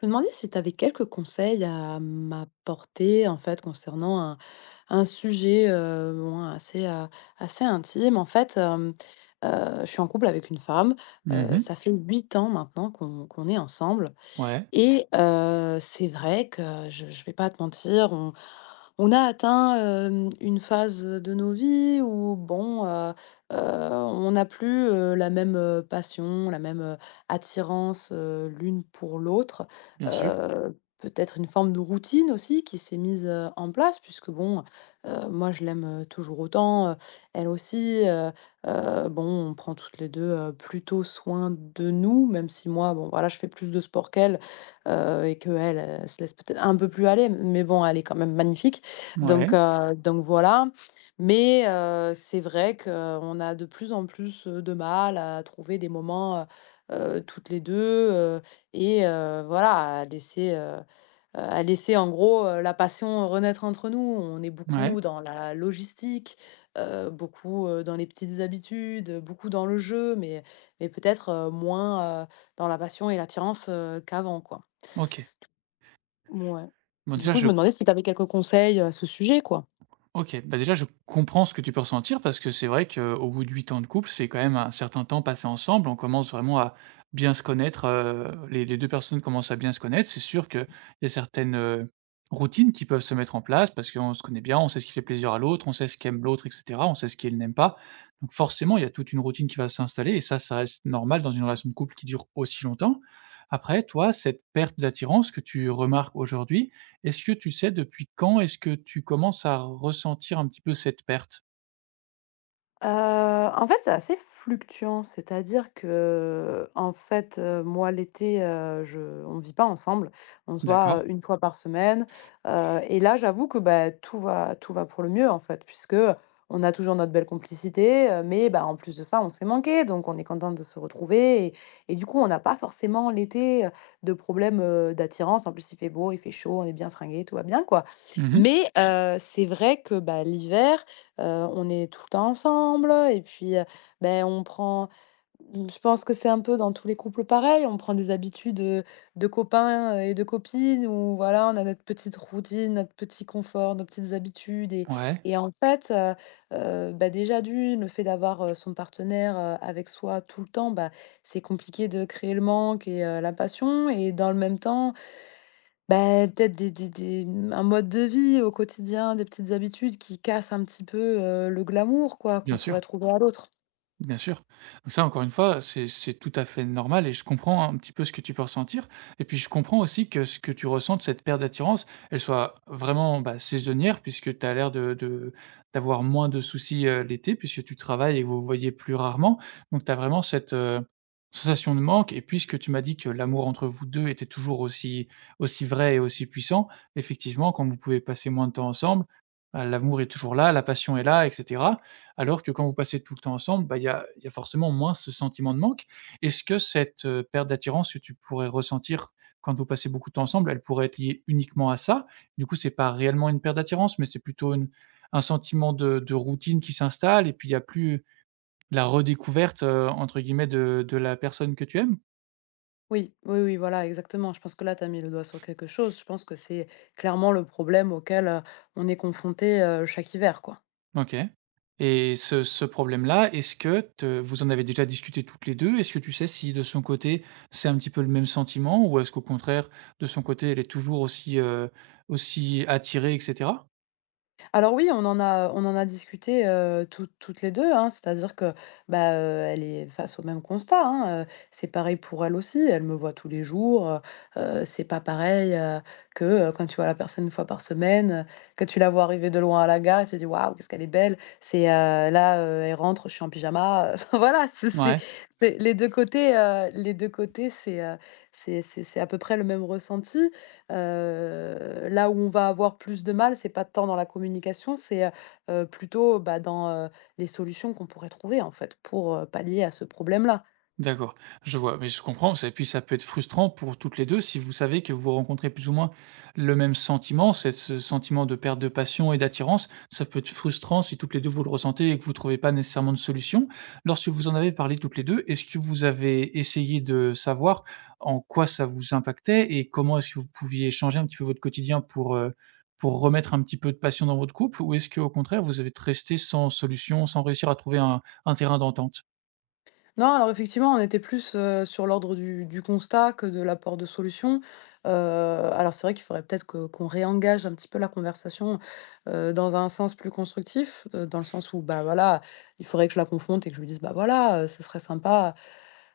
Je me demandais si tu avais quelques conseils à m'apporter en fait concernant un sujet bon, assez, assez intime. En fait, je suis en couple avec une femme. Mmh euh, mh. ça fait 8 ans maintenant qu'on est ensemble. Ouais, Et c'est vrai que je vais pas te mentir, on a atteint, une phase de nos vies où bon, on n'a plus, la même, passion, la même, attirance, l'une pour l'autre. bien sûr. Peut-être une forme de routine aussi qui s'est mise, en place puisque bon, moi je l'aime, toujours autant, elle aussi. Bon, on prend toutes les 2 plutôt soin de nous, même si moi, bon voilà, je fais plus de sport qu'elle. Et qu'elle, elle se laisse peut-être un peu plus aller, mais bon, elle est quand même magnifique. Donc Ouais, heu, donc voilà. Mais c'est vrai qu'on a de plus en plus, de mal à trouver des moments, toutes les deux, voilà, à laisser en gros, la passion renaître entre nous. On est ouais, beaucoup dans la logistique, beaucoup, dans les petites habitudes, beaucoup dans le jeu, mais peut-être, moins, dans la passion et l'attirance, qu'avant, quoi. OK. Mouais. Bon Du déjà coup, je je me demandais si tu avais quelques conseils à ce sujet, quoi? OK, bah, déjà je comprends ce que tu peux ressentir parce que c'est vrai qu'au bout de 8 ans de couple, c'est quand même un certain temps passé ensemble. On commence vraiment à bien se connaître, les 2 personnes commencent à bien se connaître. C'est sûr qu'il y a certaines, routines qui peuvent se mettre en place parce qu'on se connaît bien, on sait ce qui fait plaisir à l'autre, on sait ce qu'aime l'autre et cetera, on sait ce qu'il n'aime pas. Donc forcément, il y a toute une routine qui va s'installer et ça reste normal dans une relation de couple qui dure aussi longtemps. Après toi, cette perte d'attirance que tu remarques aujourd'hui, est-ce que tu sais depuis quand est-ce que tu commences à ressentir un petit peu cette perte? Heu, En fait, c'est assez fluctuant, c'est-à-dire que, en fait, moi l'été, je on ne vit pas ensemble. On se voit, D'accord. 1 fois par semaine. Et là, j'avoue que, bah, tout va pour le mieux, en fait, puisque on a toujours notre belle complicité, mais bah, en plus de ça, on s'est manqué, donc on est content de se retrouver et du coup, on n'a pas forcément l'été, de problème, d'attirance. En plus, il fait beau, il fait chaud, on est bien fringué, tout va bien, quoi. Mmh. Mais c'est vrai que, bah, l'hiver, Heu, on est tout le temps ensemble. Et puis, beh, je pense que c'est un peu dans tous les couples pareil, on prend des habitudes, de copains et de copines, où voilà, on a notre petite routine, notre petit confort, nos petites habitudes. Et Ouais, et en fait, bah, déjà d'1, le fait d'avoir, son partenaire, avec soi tout le temps, bah, c'est compliqué de créer le manque et la passion. Et dans le même temps, bah, peut-être un mode de vie au quotidien, des petites habitudes qui cassent un petit peu, le glamour quoi, qu'on bien pourrait sûr. trouver à l'autre. Bien sûr. Donc ça, encore une fois, c'est tout à fait normal et je comprends un petit peu ce que tu peux ressentir. Et puis, je comprends aussi que ce que tu ressens de cette perte d'attirance, elle soit vraiment bah, saisonnière puisque tu as l'air de d'avoir moins de soucis l'été puisque tu travailles et vous vous voyez plus rarement. Donc, tu as vraiment cette sensation de manque. Et puisque tu m'as dit que l'amour entre vous deux était toujours aussi, aussi vrai et aussi puissant, effectivement, quand vous pouvez passer moins de temps ensemble, bah, l'amour est toujours là, la passion est là, etc, alors que quand vous passez tout le temps ensemble, bah, il y a forcément moins ce sentiment de manque. Est-ce que cette, perte d'attirance que tu pourrais ressentir quand vous passez beaucoup de temps ensemble, elle pourrait être liée uniquement à ça? Du coup, c'est pas réellement une perte d'attirance, mais c'est plutôt une un sentiment de routine qui s'installe et puis il y a plus la «redécouverte», entre guillemets de la personne que tu aimes? Oui, oui, oui, voilà, exactement. Je pense que là, tu as mis le doigt sur quelque chose. Je pense que c'est clairement le problème auquel, on est confronté, chaque hiver, quoi. OK. Et ce problème-là, est-ce que te vous en avez déjà discuté toutes les deux? Est-ce que tu sais si de son côté, c'est un petit peu le même sentiment ou est-ce qu'au contraire, de son côté, elle est toujours aussi, aussi attirée et cetera? Alors oui, on en a discuté, toutes les deux, hein. C'est-à-dire que, bah, elle est face au même constat, hein. C'est pareil pour elle aussi. Elle me voit tous les jours. C'est pas pareil, que, quand tu vois la personne 1 fois par semaine, que tu la vois arriver de loin à la gare et tu te dis: «Waouh, qu'est-ce qu'elle est belle!» Là, elle rentre, je suis en pyjama. Voilà, c'est c'est Ouais. c'est les 2 côtés, c'est à peu près le même ressenti. Là où on va avoir plus de mal, c'est pas tant dans la communication, c'est, plutôt, bah, dans, les solutions qu'on pourrait trouver, en fait, pour, pallier à ce problème-là. D'accord, je vois, mais je comprends, ça et puis ça peut être frustrant pour toutes les 2 si vous savez que vous rencontrez plus ou moins le même sentiment, c'est ce sentiment de perte de passion et d'attirance. Ça peut être frustrant si toutes les 2 vous le ressentez et que vous ne trouvez pas nécessairement de solution. Lorsque vous en avez parlé toutes les 2, est-ce que vous avez essayé de savoir en quoi ça vous impactait et comment est-ce que vous pouviez changer un petit peu votre quotidien pour remettre un petit peu de passion dans votre couple? Ou est-ce qu'au contraire vous avez resté sans solution, sans réussir à trouver un terrain d'entente? Non, alors effectivement, on était plus, sur l'ordre du constat que de l'apport de solutions. Alors c'est vrai qu'il faudrait peut-être que qu'on réengage un petit peu la conversation, dans un sens plus constructif, dans le sens où, bah, voilà, il faudrait que je la confronte et que je lui dise: «Bah, voilà, ce serait sympa.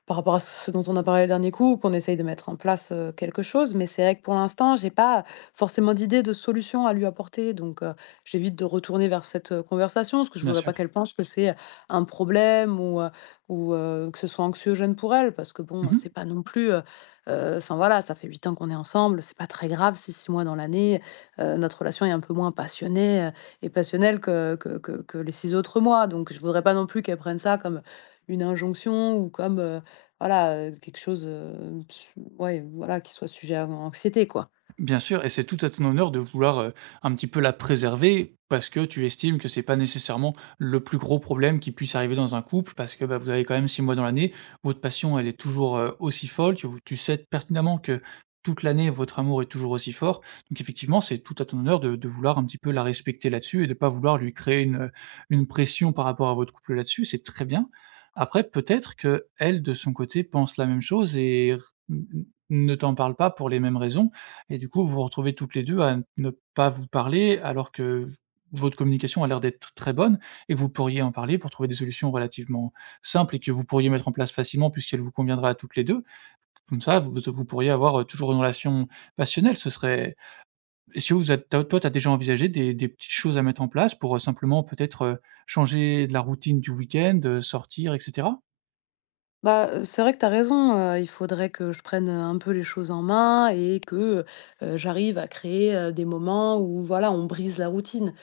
Par rapport à ce dont on a parlé le dernier coup, qu'on essaye de mettre en place, quelque chose.» Mais c'est vrai que pour l'instant, j'ai pas forcément d'idée de solution à lui apporter, donc j'évite de retourner vers cette, conversation, parce que je Bien voudrais sûr. pas qu'elle pense que c'est un problème ou que ce soit anxiogène pour elle, parce que bon, Mmh. c'est pas non plus, enfin voilà, ça fait 8 ans qu'on est ensemble, c'est pas très grave si 6 mois dans l'année, notre relation est un peu moins passionnée, et passionnelle que les 6 autres mois, donc je voudrais pas non plus qu'elle prenne ça comme une injonction ou comme, voilà, quelque chose, su ouais, voilà, qui soit sujet à anxiété, quoi. Bien sûr, et c'est tout à ton honneur de vouloir, un petit peu la préserver parce que tu estimes que c'est pas nécessairement le plus gros problème qui puisse arriver dans un couple parce que, bah, vous avez quand même 6 mois dans l'année. Votre passion, elle est toujours, aussi folle, tu sais pertinemment que toute l'année, votre amour est toujours aussi fort. Donc effectivement, c'est tout à ton honneur de vouloir un petit peu la respecter là-dessus et de pas vouloir lui créer une pression par rapport à votre couple là-dessus, c'est très bien. Après peut-être que elle de son côté, pense la même chose et ne t'en parle pas pour les mêmes raisons et du coup, vous vous retrouvez toutes les 2 à ne pas vous parler alors que votre communication a l'air d'être très bonne et que vous pourriez en parler pour trouver des solutions relativement simples et que vous pourriez mettre en place facilement puisqu'elle vous conviendra à toutes les 2. Comme ça, vous vous pourriez avoir, toujours une relation passionnelle. Ce serait si vous êtes toi, tu as déjà envisagé des petites choses à mettre en place pour, simplement peut-être, changer de la routine du week-end, sortir et cetera? Bah, c'est vrai que tu as raison, il faudrait que je prenne, un peu les choses en main et que, j'arrive à créer, des moments où voilà, on brise la routine.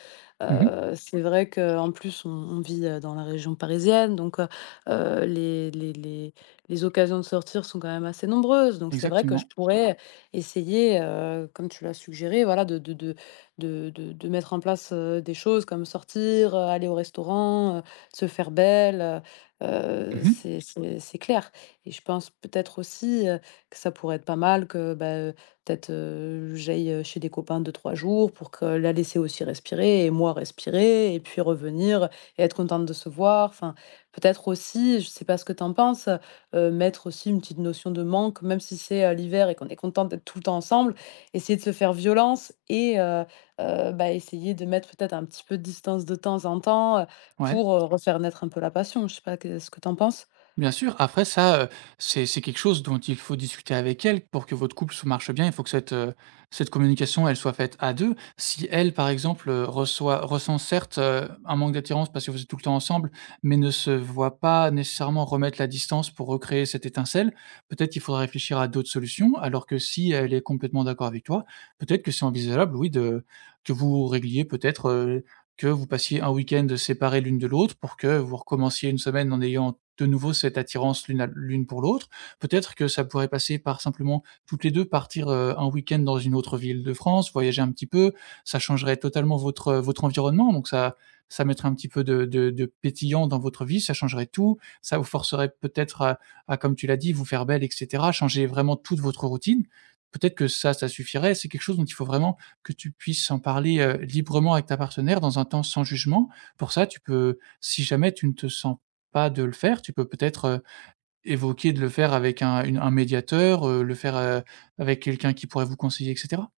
Mmh. C'est vrai qu'en plus on vit, dans la région parisienne. Donc heu, les les les les occasions de sortir sont quand même assez nombreuses, donc c'est vrai que je Exactement. pourrais essayer, comme tu l'as suggéré, voilà, de mettre en place, des choses comme sortir, aller au restaurant, se faire belle. Heu, Mmh. c'est c'est c'est clair. Et je pense peut-être aussi, que ça pourrait être pas mal que, bah, peut-être, j'aille, chez des copains 2-3 jours pour que la laisser aussi respirer et moi respirer et puis revenir et être contente de se voir. Enfin, peut-être aussi, je sais pas ce que tu en penses, mettre aussi une petite notion de manque, même si c'est, l'hiver et qu'on est contente d'être tout le temps ensemble, essayer de se faire violence et bah, essayer de mettre peut-être un petit peu de distance de temps en temps, Ouais. pour, refaire naître un peu la passion. Je sais pas, qu'est ce que tu en penses? Bien sûr, après ça, c'est quelque chose dont il faut discuter avec elle pour que votre couple se marche bien. Il faut que cette, cette communication, elle soit faite à 2. Si elle, par exemple, reçoit ressent certes, un manque d'attirance parce que vous êtes tout le temps ensemble, mais ne se voit pas nécessairement remettre la distance pour recréer cette étincelle, peut-être qu'il faudra réfléchir à d'autres solutions. Alors que si elle est complètement d'accord avec toi, peut-être que c'est envisageable, oui, de que vous régliez peut-être, que vous passiez un week-end séparés l'une de l'autre pour que vous recommenciez une semaine en ayant de nouveau cette attirance l'une à l'une pour l'autre. Peut-être que ça pourrait passer par simplement toutes les 2 partir, un week-end dans une autre ville de France, voyager un petit peu. Ça changerait totalement votre, votre environnement, donc ça ça mettrait un petit peu de de pétillant dans votre vie, ça changerait tout. Ça vous forcerait peut-être à, comme tu l'as dit, vous faire belle et cetera, changer vraiment toute votre routine. Peut-être que ça suffirait. C'est quelque chose dont il faut vraiment que tu puisses en parler, librement avec ta partenaire dans un temps sans jugement. Pour ça, tu peux si jamais tu ne te sens pas de le faire. Tu peux peut-être, évoquer de le faire avec un une un médiateur, le faire, avec quelqu'un qui pourrait vous conseiller et cetera.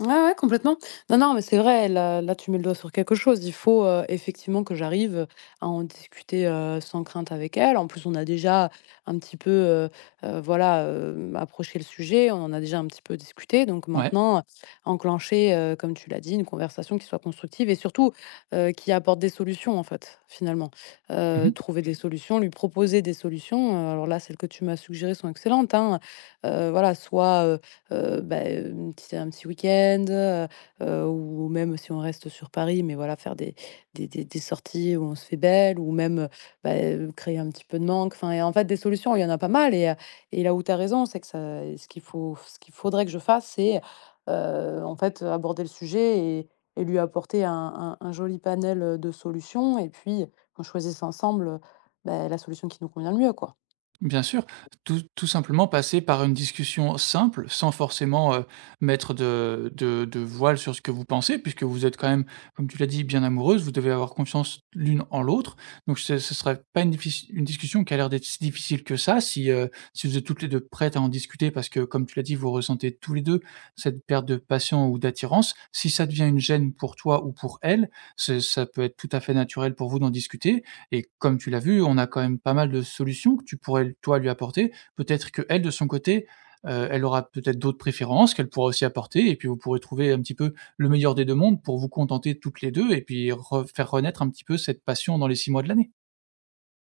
Ouais, ouais, complètement. Non, non, mais c'est vrai, tu mets le doigt sur quelque chose. Il faut, effectivement que j'arrive à en discuter, sans crainte avec elle. En plus, on a déjà un petit peu, voilà, approché le sujet, on en a déjà un petit peu discuté. Donc Ouais. maintenant, enclencher, comme tu l'as dit, une conversation qui soit constructive et surtout, qui apporte des solutions, en fait, finalement. Mmh. Trouver des solutions, lui proposer des solutions, alors là, celles que tu m'as suggérées sont excellentes, hein. Voilà, soit, bah, une petite un petit week-end, ou même si on reste sur Paris, mais voilà, faire des sorties où on se fait belle ou même, bah, créer un petit peu de manque. Enfin en fait, des solutions, il y en a pas mal et là où tu as raison, c'est que ça ce qu'il faudrait que je fasse, c'est, en fait, aborder le sujet et lui apporter un joli panel de solutions, et puis qu'on choisisse ensemble, bah, la solution qui nous convient le mieux, quoi. Bien sûr, tout tout simplement passer par une discussion simple, sans forcément, mettre de de voile sur ce que vous pensez, puisque vous êtes quand même, comme tu l'as dit, bien amoureuses, vous devez avoir confiance l'une en l'autre, donc ce ne sera pas une diffici une discussion qui a l'air d'être si difficile que ça, si, si vous êtes toutes les 2 prêtes à en discuter parce que, comme tu l'as dit, vous ressentez tous les 2 cette perte de passion ou d'attirance. Si ça devient une gêne pour toi ou pour elle, ce ça peut être tout à fait naturel pour vous d'en discuter et comme tu l'as vu, on a quand même pas mal de solutions que tu pourrais, toi, lui apporter. Peut-être qu'elle, de son côté, elle aura peut-être d'autres préférences qu'elle pourra aussi apporter et puis vous pourrez trouver un petit peu le meilleur des 2 mondes pour vous contenter toutes les 2. Et puis re faire renaître un petit peu cette passion dans les 6 mois de l'année.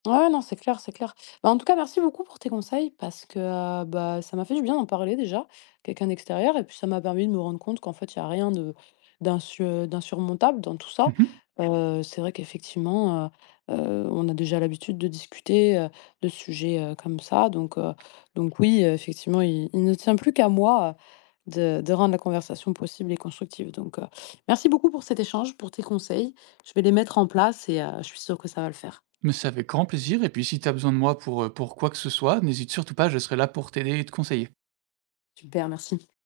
Ouais, non, c'est clair, c'est clair. Bah, en tout cas, merci beaucoup pour tes conseils parce que bah, ça m'a fait du bien d'en parler déjà, quelqu'un d'extérieur, et puis ça m'a permis de me rendre compte qu'en fait, il n'y a rien d'insurmontable dans tout ça. Mmh mh. C'est vrai qu'effectivement, on a déjà l'habitude de discuter de sujets comme ça. Donc oui, effectivement, il ne tient plus qu'à moi de rendre la conversation possible et constructive. Donc, merci beaucoup pour cet échange, pour tes conseils. Je vais les mettre en place et je suis sûre que ça va le faire. Mais c'est avec grand plaisir et puis si tu as besoin de moi pour quoi que ce soit, n'hésite surtout pas, je serai là pour t'aider et te conseiller. Super, merci.